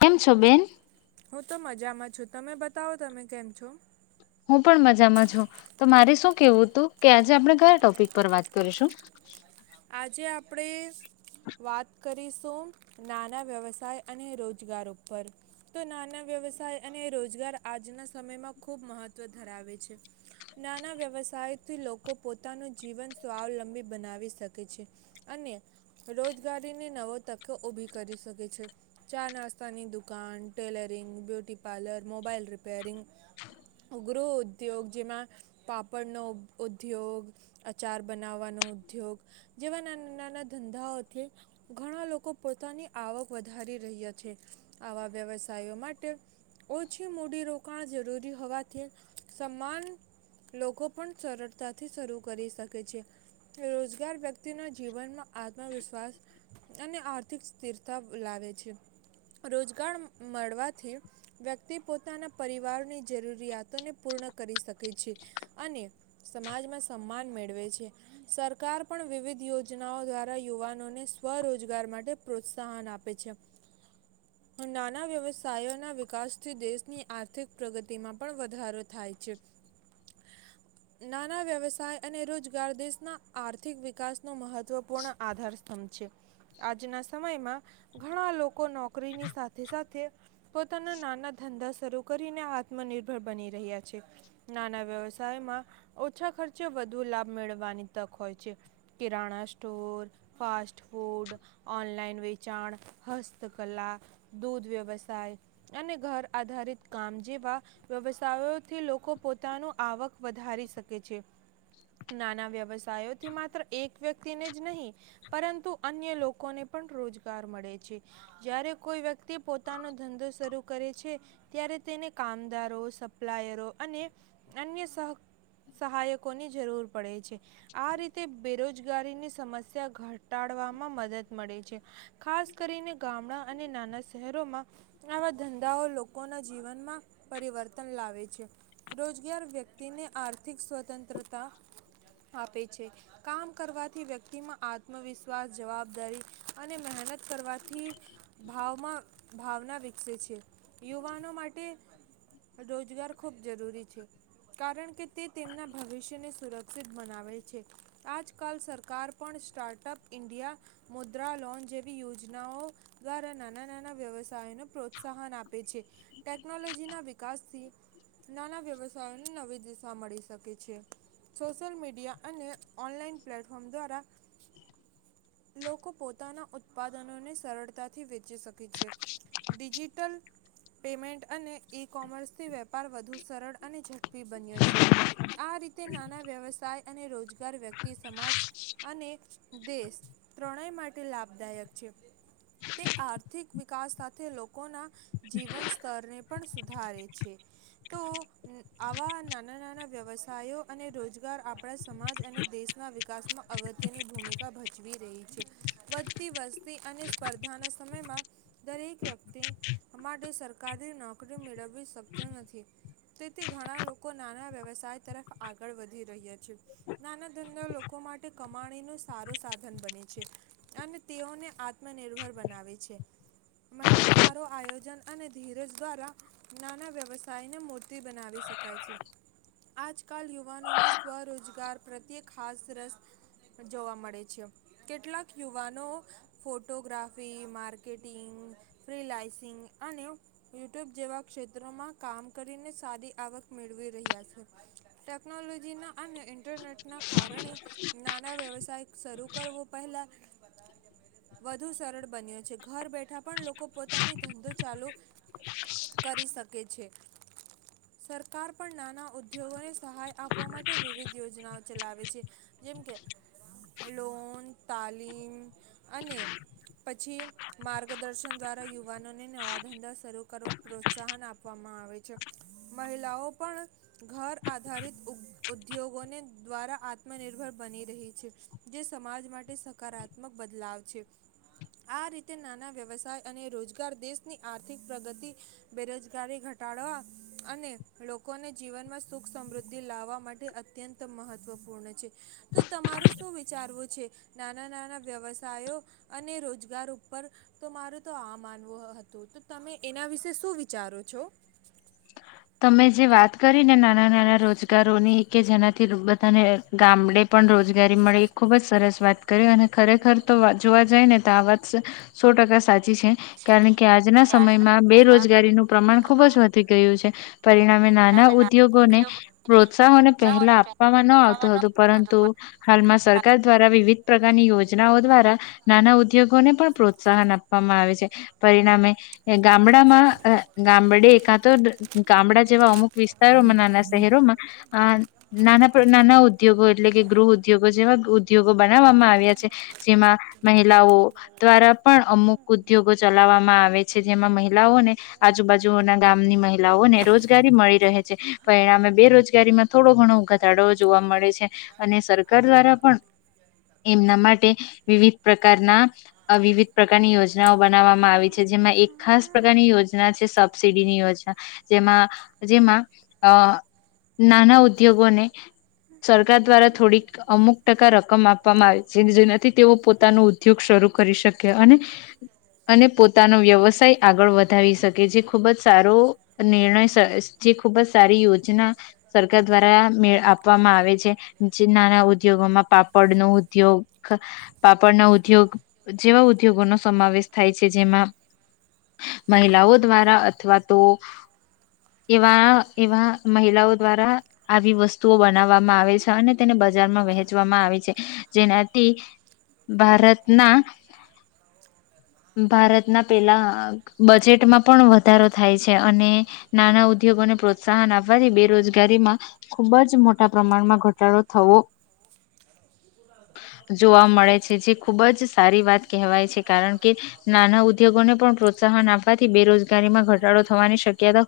કેમ છો બેન? હું તો મજામાં છું. તમે બતાવો તમે કેમ છો? હું પણ મજામાં છું. તો મારે શું કેવું તું, કે આજે આપણે કયા ટોપિક પર વાત કરીશું? આજે આપડે વાત કરીશ તો નાના વ્યવસાય અને રોજગાર ઉપર. તો નાના વ્યવસાય અને રોજગાર આજના સમયમાં ખૂબ મહત્ત્વ ધરાવે છે. નાના વ્યવસાયથી લોકો પોતાનું જીવન સ્વાવલંબી બનાવી શક તે છે અને રોજગારીને નવો તકો ઉભી કરી શકે છે. ચા નાસ્તાની દુકાન, tailoring, beauty parlour, mobile repairing, ગૃહ ઉદ્યોગ જેમાં પાપડનો ઉદ્યોગ, અચાર બનાવવાનો ઉદ્યોગ જેવા નાના-નાના ધંધાઓથી ઘણા લોકો પોતાની આવક વધારી રહ્યાં છે. આવા વ્યવસાયો માટે ઓછી મૂડીરોક કોણ જરૂરી હોવાથી સમાન લોકો પણ સરળતાથી શરૂ કરી શકે છે. એ રોજ ત્યારબદ ક્તિ ના જીવનમાં આત્મવિશ્વાસ અને આર્થિક સ્થીરતા લાવે છે. રોજગાર મળવાથી વ્યક્તિ પોતાના પરિવારની જરૂરિયાતોને પૂર્ણ કરી શકે છે. અને સમાજમાં સમ્માન મેળવે છે. સરકાર પણ વિવિધ યોજનાઓ દ્વારા યુવાનોને સ્વરોજગાર માટે પ્રોત્સાહન આપે છે. નાના વ્યવસાયોના વિકાસથી દેશની આર્થિક પ્રગતિમાં પણ વધારો થાય છે. નાના વ્યવસાય અને રોજગાર દેશના આર ર્થિક વિકાસ નો મહત્વપૂર્ણ આધાર સ્તંભ છે. આજના સમયમાં ઘણા લોકો નોકરીની સાથે-સાથે પોતાના નાના ધંધા શરૂ કરીને આત્મનિર્ભર બની રહ્યા છે. એ નાના વ્યવસ તાય માં ઓછા ખર્ચે વધુ લાભ મેળવાની તક હોય છે. Kirana store, fast food, online વેચાણ, હસ્તકલા, દૂધ વ્યવસાય અને ઘર આધારિત કામ જેવા વ્યવસાયોથી લોકો પોતાની આવક વધારી શકે છે. નાના વ્યવસાયો થી માત્ર એક વ્યક્તિને જ નહીં, પરંતુ અન્ય લોકોને પણ રોજગાર મળે છે. જ્યારે કોઈ વ્યક્તિ પોતાનો ધંધો શરૂ કરે છે, ત્યારે તેને કામદારો સપ્લાયરો અને અન્ય સહક-સહાયકોની જરૂર પડે છે. એ. આ રીત બેરોજગારીની સમસ્યા ઘટ ઘટાડવામાં મદદ મળે છે. ખાસ કરીને ગામડા અને નાના શહેરોમાં આવા ધંધાઓ લોકોના જીવનમાં પરિવર્તન લાવે છે. રોજગાર વ્યક્તિને આર્થિક સ્વતંત્રતા આપે છે. કામ કરવાથી વ્યક્તિમાં આત્મવિશ્વાસ જવાબદારી અને મહેનત કરવાથી ભાવમાં-ભાવના વિ યુવાનો માટે રોજગાર ખૂબ જરૂરી છે કારણ કે તે તેમના ભવિષ્યને સુરક્ષિત બનાવે છે આજકાલ સરકાર પણ સ્ટાર્ટઅપ ઇન્ડિયા મુદ્રા લોન જેવી યોજનાઓ દ્વારા નાના નાના વ્યવસ્ સાય ને પ્રોત્સાહન આપે છે ટેકનોલોજીના વિકાસથી નાના વ્યવસાય પણ નવી દિશા મળી શકે છે સોશિયલ મીડિયા અને ઓનલાન પ્લેટફોર્મ દ્વારા લોકો પોતાના ઉત્પાદનોને સરળતાથી વેચી શકે છે ડિજિટલ પેમેન્ટ અને ઈ કોમર્સથી વેપાર વધુ સરળ અને ઝડપી બન્યો છે આ રીતે નાના વ્યવસાય અને રોજ [unintelligible] વ્યક્તિ સમાજ અને દેશ ત્રણેય માટે લાભદાયક છે તે આર્થિક વિકાસ સાથે લોકોના જીવન સ્તરને પણ સુધારે છે તો આવા નાના નાના વ્યવસાયો અને રોજગાર આપણા સમાજ અને દેશના વિકાસમાં અગત્યની ભૂમિકા ભજવી રહી છે વધતી વસતી અને સ્પર્ધાના સમયમાં દરેક વ્યક્તિ માટે સરકારી નોકરી મેળવીવી શક્ય નથી તેથી ઘણા લોકો નાના વ્યવસાય તરફ આગળ વધી રહ્યા છે નાના ધંધના લોકો માટે કમાણીનું સારો સાધન બને છે અને તેઓને આત્મનિર્ભર બનાવે છે મહેનત સારો આયોજન અને ધીરજ દ્વારા નાના વ્યવસાયને મૂર્તિ બનાવી શકે શકાય છે આજ કાલ યુવાનોમાં સ્વરોજગાર પ્રત્યે ખાસ રસ જોવા મળે છે કેટલાક યુવાનો ફોટોગ્રાફી માર્કેટિંગ ફ્રીલાઈસિંગ અને યુટ્યુબ જેવા ક્ષેત્રોમાં કામ કરીને સારી આવક મેળવી રહ્યા છે ટેકનોલોજીના આ ન ઇન્ટરનેટના કારણે નાના વ્યવસાય શરૂ કરવો પહેલાં વધુ સરળ બન્યો છે ઘર બેઠા પણ લોકો પોતાની ધંધો ચાલુ કરી શકે છે સરકાર પણ નાના ઉદ્યોગોને સહાય આપવા માટે વિવિધ યોજનાઓ ચલાવે છે જેમકે લોન તાલીમ અને પછી માર્ગદર્શન દ્વારા યુવાનોને નવા ધંધા શરૂ કરવા પ્રોત્સાહન આપવામાં આવે છે મહિલાઓ પણ ઘર આધારિત ઉત-ઉત ઉદ્યોગોને દ્વારા આત્મનિર્ભર બની રહી છે, જે સમાજ માટે સકારાત્મક બદલાવ છે. આ રીતે નાના વ્યવસાય અને રોજગાર દેશની આર્થિક પ્રગતિ, બેરોજગારી ઘટાડવા અને લોકોને જીવનમાં સુખ સમૃદ્ધિ લાવવા માટે અત અત્યંત મહત્ત્વપૂર્ણ છે. તો તમારું શું વિ વિચારવું છે નાના નાના વ્યવસાયો અને રોજગાર ઉપર. તો મારું તો આ માનવું હતું. તો તમે એના વિશે શું વિચારો છો? તમે જે વાત કરી ને નાના નાના રોજગારોની, કે જેનાથી બધાને ગામડે પણ રોજગારી મળી, ખુબ જ સરસ વાત કરી. અને ખરેખર તો જોવા જાય ને, તો આ વાત સો ટકા સાચી છે. સાચી છે કારણ કે આજના સમયમાં બેરોજગારીનું પ્રમાણ ખુબ જ વધી રહ્યું... પરિણામે, નાના ઉદ્યોગોને પ્રોત્સાહને પહેલા આપવામાં ન આવતું હતું, પરંતુ હાલમાં સરકાર દ્વારા વિવિધ પ્રકારની યોજનાઓ દ્વારા નાના ઉદ્યોગોને પણ પ્રોત્સાહન આપવામાં આવે છે. પરિણામે, ગામડામાં ગામડે એકા તો ગામડા જેવા અમુક વિસ્તારોમાં, નાના શહેરોમાં, નાના નાના ઉદ્યોગો, એટલે કે ગૃહ ઉદ્યોગો જેવા ઉદ્યોગો બનાવવામાં આવ્યા છે, જેમાં મહિલાઓ દ્વારા પણ અમુક ઉદ્યોગો ચલાવવામાં આવે છે, જેમાં મહિલાઓને આજુબાજુના મહિલાઓને રોજગારી મળી રહે છે. પરિણામે, બેરોજગારીમાં થોડો ઘણો ઘટાડો જોવા મળે છે. અને સરકાર દ્વારા પણ એમના માટે વિવિધ પ્રકારના વિવિધ પ્રકારની યોજનાઓ બનાવવામાં આવી છે, જેમાં એક ખાસ પ્રકારની યોજના છે સ... સબસિડી યોજના, જેમાં નાના ઉદ્યોગોને સરકાર દ્વારા થોડીક અમુક ટકા રકમ રકમ આપવામાં આવે, જેનાથી તેઓ પોતાનો ઉદ્યોગ શરૂ કરી શકે અને અને પોતાનો વ્યવસાય આગળ વધાવી શકે, જે ખૂબ જ સારો નિર્ણય છે. ખૂબ જ સારી યોજના સરકાર દ્વારા મે આપવામાં આવે છે, જે નાના ઉદ્યોગોમાં પાપડ નો ઉદ્યોગ પાપડનો ઉદ્યોગ જેવા ઉદ્યોગો નો સમાવેશ થાય છે, જેમાં મહિલાઓ દ્વારા અથવા તો એવા એવા મહિલાઓ દ્વારા આવી વસ્તુઓ બનાવવામાં આવે છે અને તેને બજારમાં વહેંચવામાં આવે છે, જેનાથી ભારતના ભારતના પેલા બજેટમાં પણ વધારો થાય છે, અને નાના ઉ ઉદ્યોગોને પ્રોત્સાહન આપવાથી બેરોજગારીમાં ખૂબ જ મોટા પ્રમાણમાં ઘટાડો થવો જોવા મળે છે, જે ખૂબ જ સારી વાત કહેવાય છે. કારણ કે નાના ઉદ્યોગોને પણ પ્રોત્સાહન આપવાથી બેરોજગારી ઘરેમા ઘટાડો થવાની શક્યતા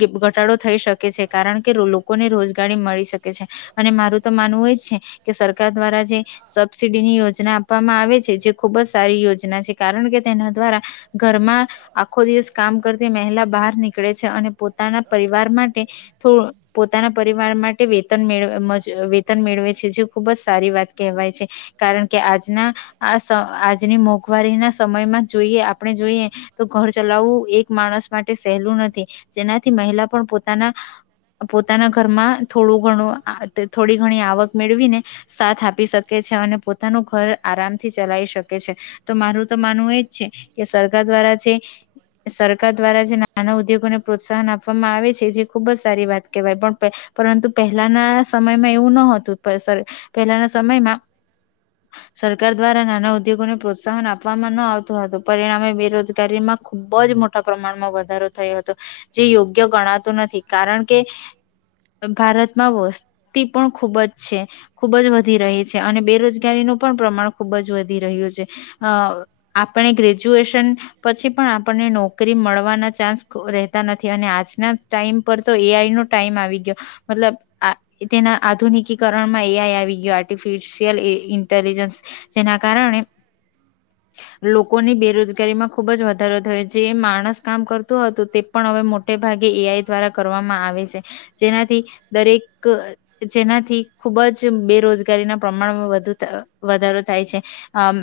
ઘટાડો થઈ શકે છે, કારણ કે લોકોને રોજગારી મળી શકે છે. અને મારું તો માનવું એજ છે કે સરકાર દ્વારા જે સબસીડીની યોજના આપવામાં આવે છે, જે ખુબ જ સારી યોજના છે, કારણ કે તેના દ્વારા ઘરમાં આખો દિવસ કામ કરતી મહિલા બહાર નીકળે છે અને પોતાના પરિવાર માટે તો પોતાના પરિવાર માટે વેતન મેડ વયત્ન મેળવે છે, જે ખુબજ સારી વાત કહેવાય છે. કારણ કે આજના આ આજની મોંઘવારીના સમયમાં, જો આપણે જોઈએ, તો ઘર ચલાવવું એક માણસ માટે સહેલું નથી, જેનાથી મહિલા પણ પોતાના પોતાના ઘરમાં થોડું ઘણું આતે થોડી ઘણી આવક મેળવીને સાથ આપી શકે છે અને પોતાનું ઘર આરામથી ચલાવી શકે છે. તો મારું તો માનવું એજ છે કે સરકાર દ્વારા જે... સરકાર દ્વારા જે નાના ઉદ્યોગોને પ્રોત્સાહન આપવામાં આવે છે, જે ખુબ જ સારી વાત કહેવાય. પણ પ પરંતુ પહેલાના સમયમાં એવું ન હતું. પર સર પહેલાના સમયમાં સરકાર દ્વારા નાના ઉદ્યોગોને પ્રોત્સાહન આપવામાં ન આવતું હતું. પરિણામે બેરોજગારીમાં ખૂબ બહુ જ મોટા પ્રમાણમાં વધારો થયો હતો, જે યોગ્ય ગણાતું નથી. કારણ કે ભારતમાં વસ્તી પણ ખૂબ જ છે ખૂબ જ વધી રહી છે, અને બેરોજગારીનું પણ પ્રમાણ ખૂબ જ વધી રહ્યું છે. અ આપણે ગ્રેજ્યુએશન પછી પણ નોકરી મળવાના ચાન્સ રહેતા નથી અને આજના ટાઈમ પર તો એ આઈ નો ટાઈમ આવી ગયો મતલબ આ તેના આધુનિકીકરણમાં એ આઈ આવી ગયો આર્ટિફિશિયલ ઇન્ટેલિજન્સ જેના કારણે લોકોની બેરોજગારીમાં ખુબ જ વધારો જે માણસ કામ કરતું હતો, તે પણ હવે મોટે ભાગે એઆઈ દ્વારા કરવામાં આવે છે. જેનાથી દરેક જેનાથી ખુબ જ બેરોજગારીના પ્રમાણમાં વધુ વધારો થાય છે. અમ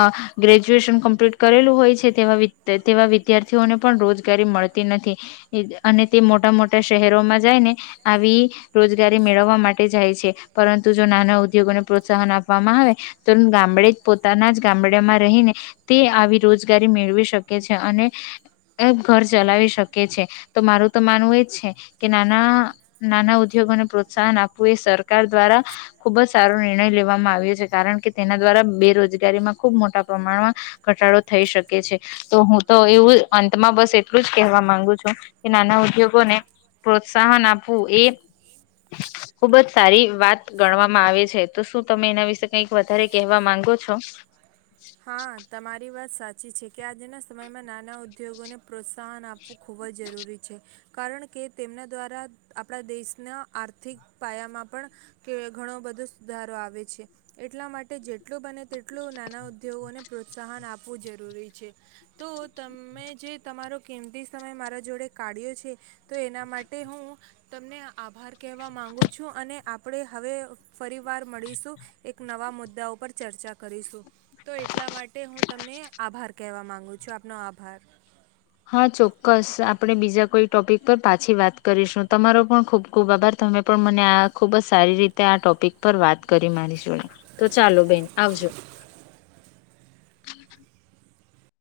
અ ગ્રેજ્યુએશન કમ્પ્લીટ કરેલું હોય છે. તેવા વિદ્યાર્થીઓને પણ રોજગારી મળતી નથી. અને તે મોટા મોટા શહેરોમાં જઈને આવી રોજગારી મેળવવા માટે જાય છે. પરંતુ જો નાના ઉદ્યોગોને પ્રોત્સાહન આપવામાં આવે તો ગામડે જ, ઊભું પોતાના જ ગામડામાં રહીને તે આવી રોજગારી મેળવી શકે છે અને ઘર ચલાવી શકે છે તો મારું તો માનવું એજ છે. કે નાના નાના ઉદ્યોગોને પ્રોત્સાહન આપવું એ સર સરકાર દ્વારા ખુબ જ સારો નિ નિર્ણય લેવામાં આવ્યો છે. કારણ કે તેના દ્વારા બેરોજગારીમાં ખુબ મોટા પ્રમાણમાં ઘટાડો થઈ શકે છે. તો હું તો એવું અંતમાં બસ એટલું જ કહેવા માંગુ છું કે નાના ઉદ્યોગોને પ્રોત્સાહન આપવું એ ખુબ જ સારી વાત ગણવામાં આવે છે. તો શું તમે એના વિશે કંઈક વધારે કહેવા માંગો છો? હા, તમારી વાત સાચી છે. કે આજેના સમયમાં નાના ઉદ્યોગોને પ્રોત્સાહન આપવું ખૂબ જ જરૂરી છે. કારણ કે તેમના દ્વારા આપણા દેશના આર્થિક પાયામાં પણ કે ઘણો બધો સુધારો આવે છે. એટલા માટે જેટલું બને તેટલું નાના પ્રોત્સાહન આપવું જરૂરી છે, તો તમે જે તમારો કિંમતી સમય મારા જોડે કાઢ્યો છે, તો એના માટે હું તમને આભાર કહેવા માંગુ છું. અને આપણે હવે ફરી વાર મળીશું એક નવા મુદ્દા ઉપર ચર્ચા કરીશું. તો એટલા માટે હું તમને આભાર કહેવા માંગુ છું. આપનો આભાર. હા, ચોક્કસ આપણે બીજા કોઈ ટોપિક પર પાછી વાત કરીશું. તમારો પણ ખુબ ખુબ આભાર તમે પણ મને આ ખુબ જ સારી રીતે આ ટોપિક પર વાત કરી મારી જોડે ચાલો બેન આવજો.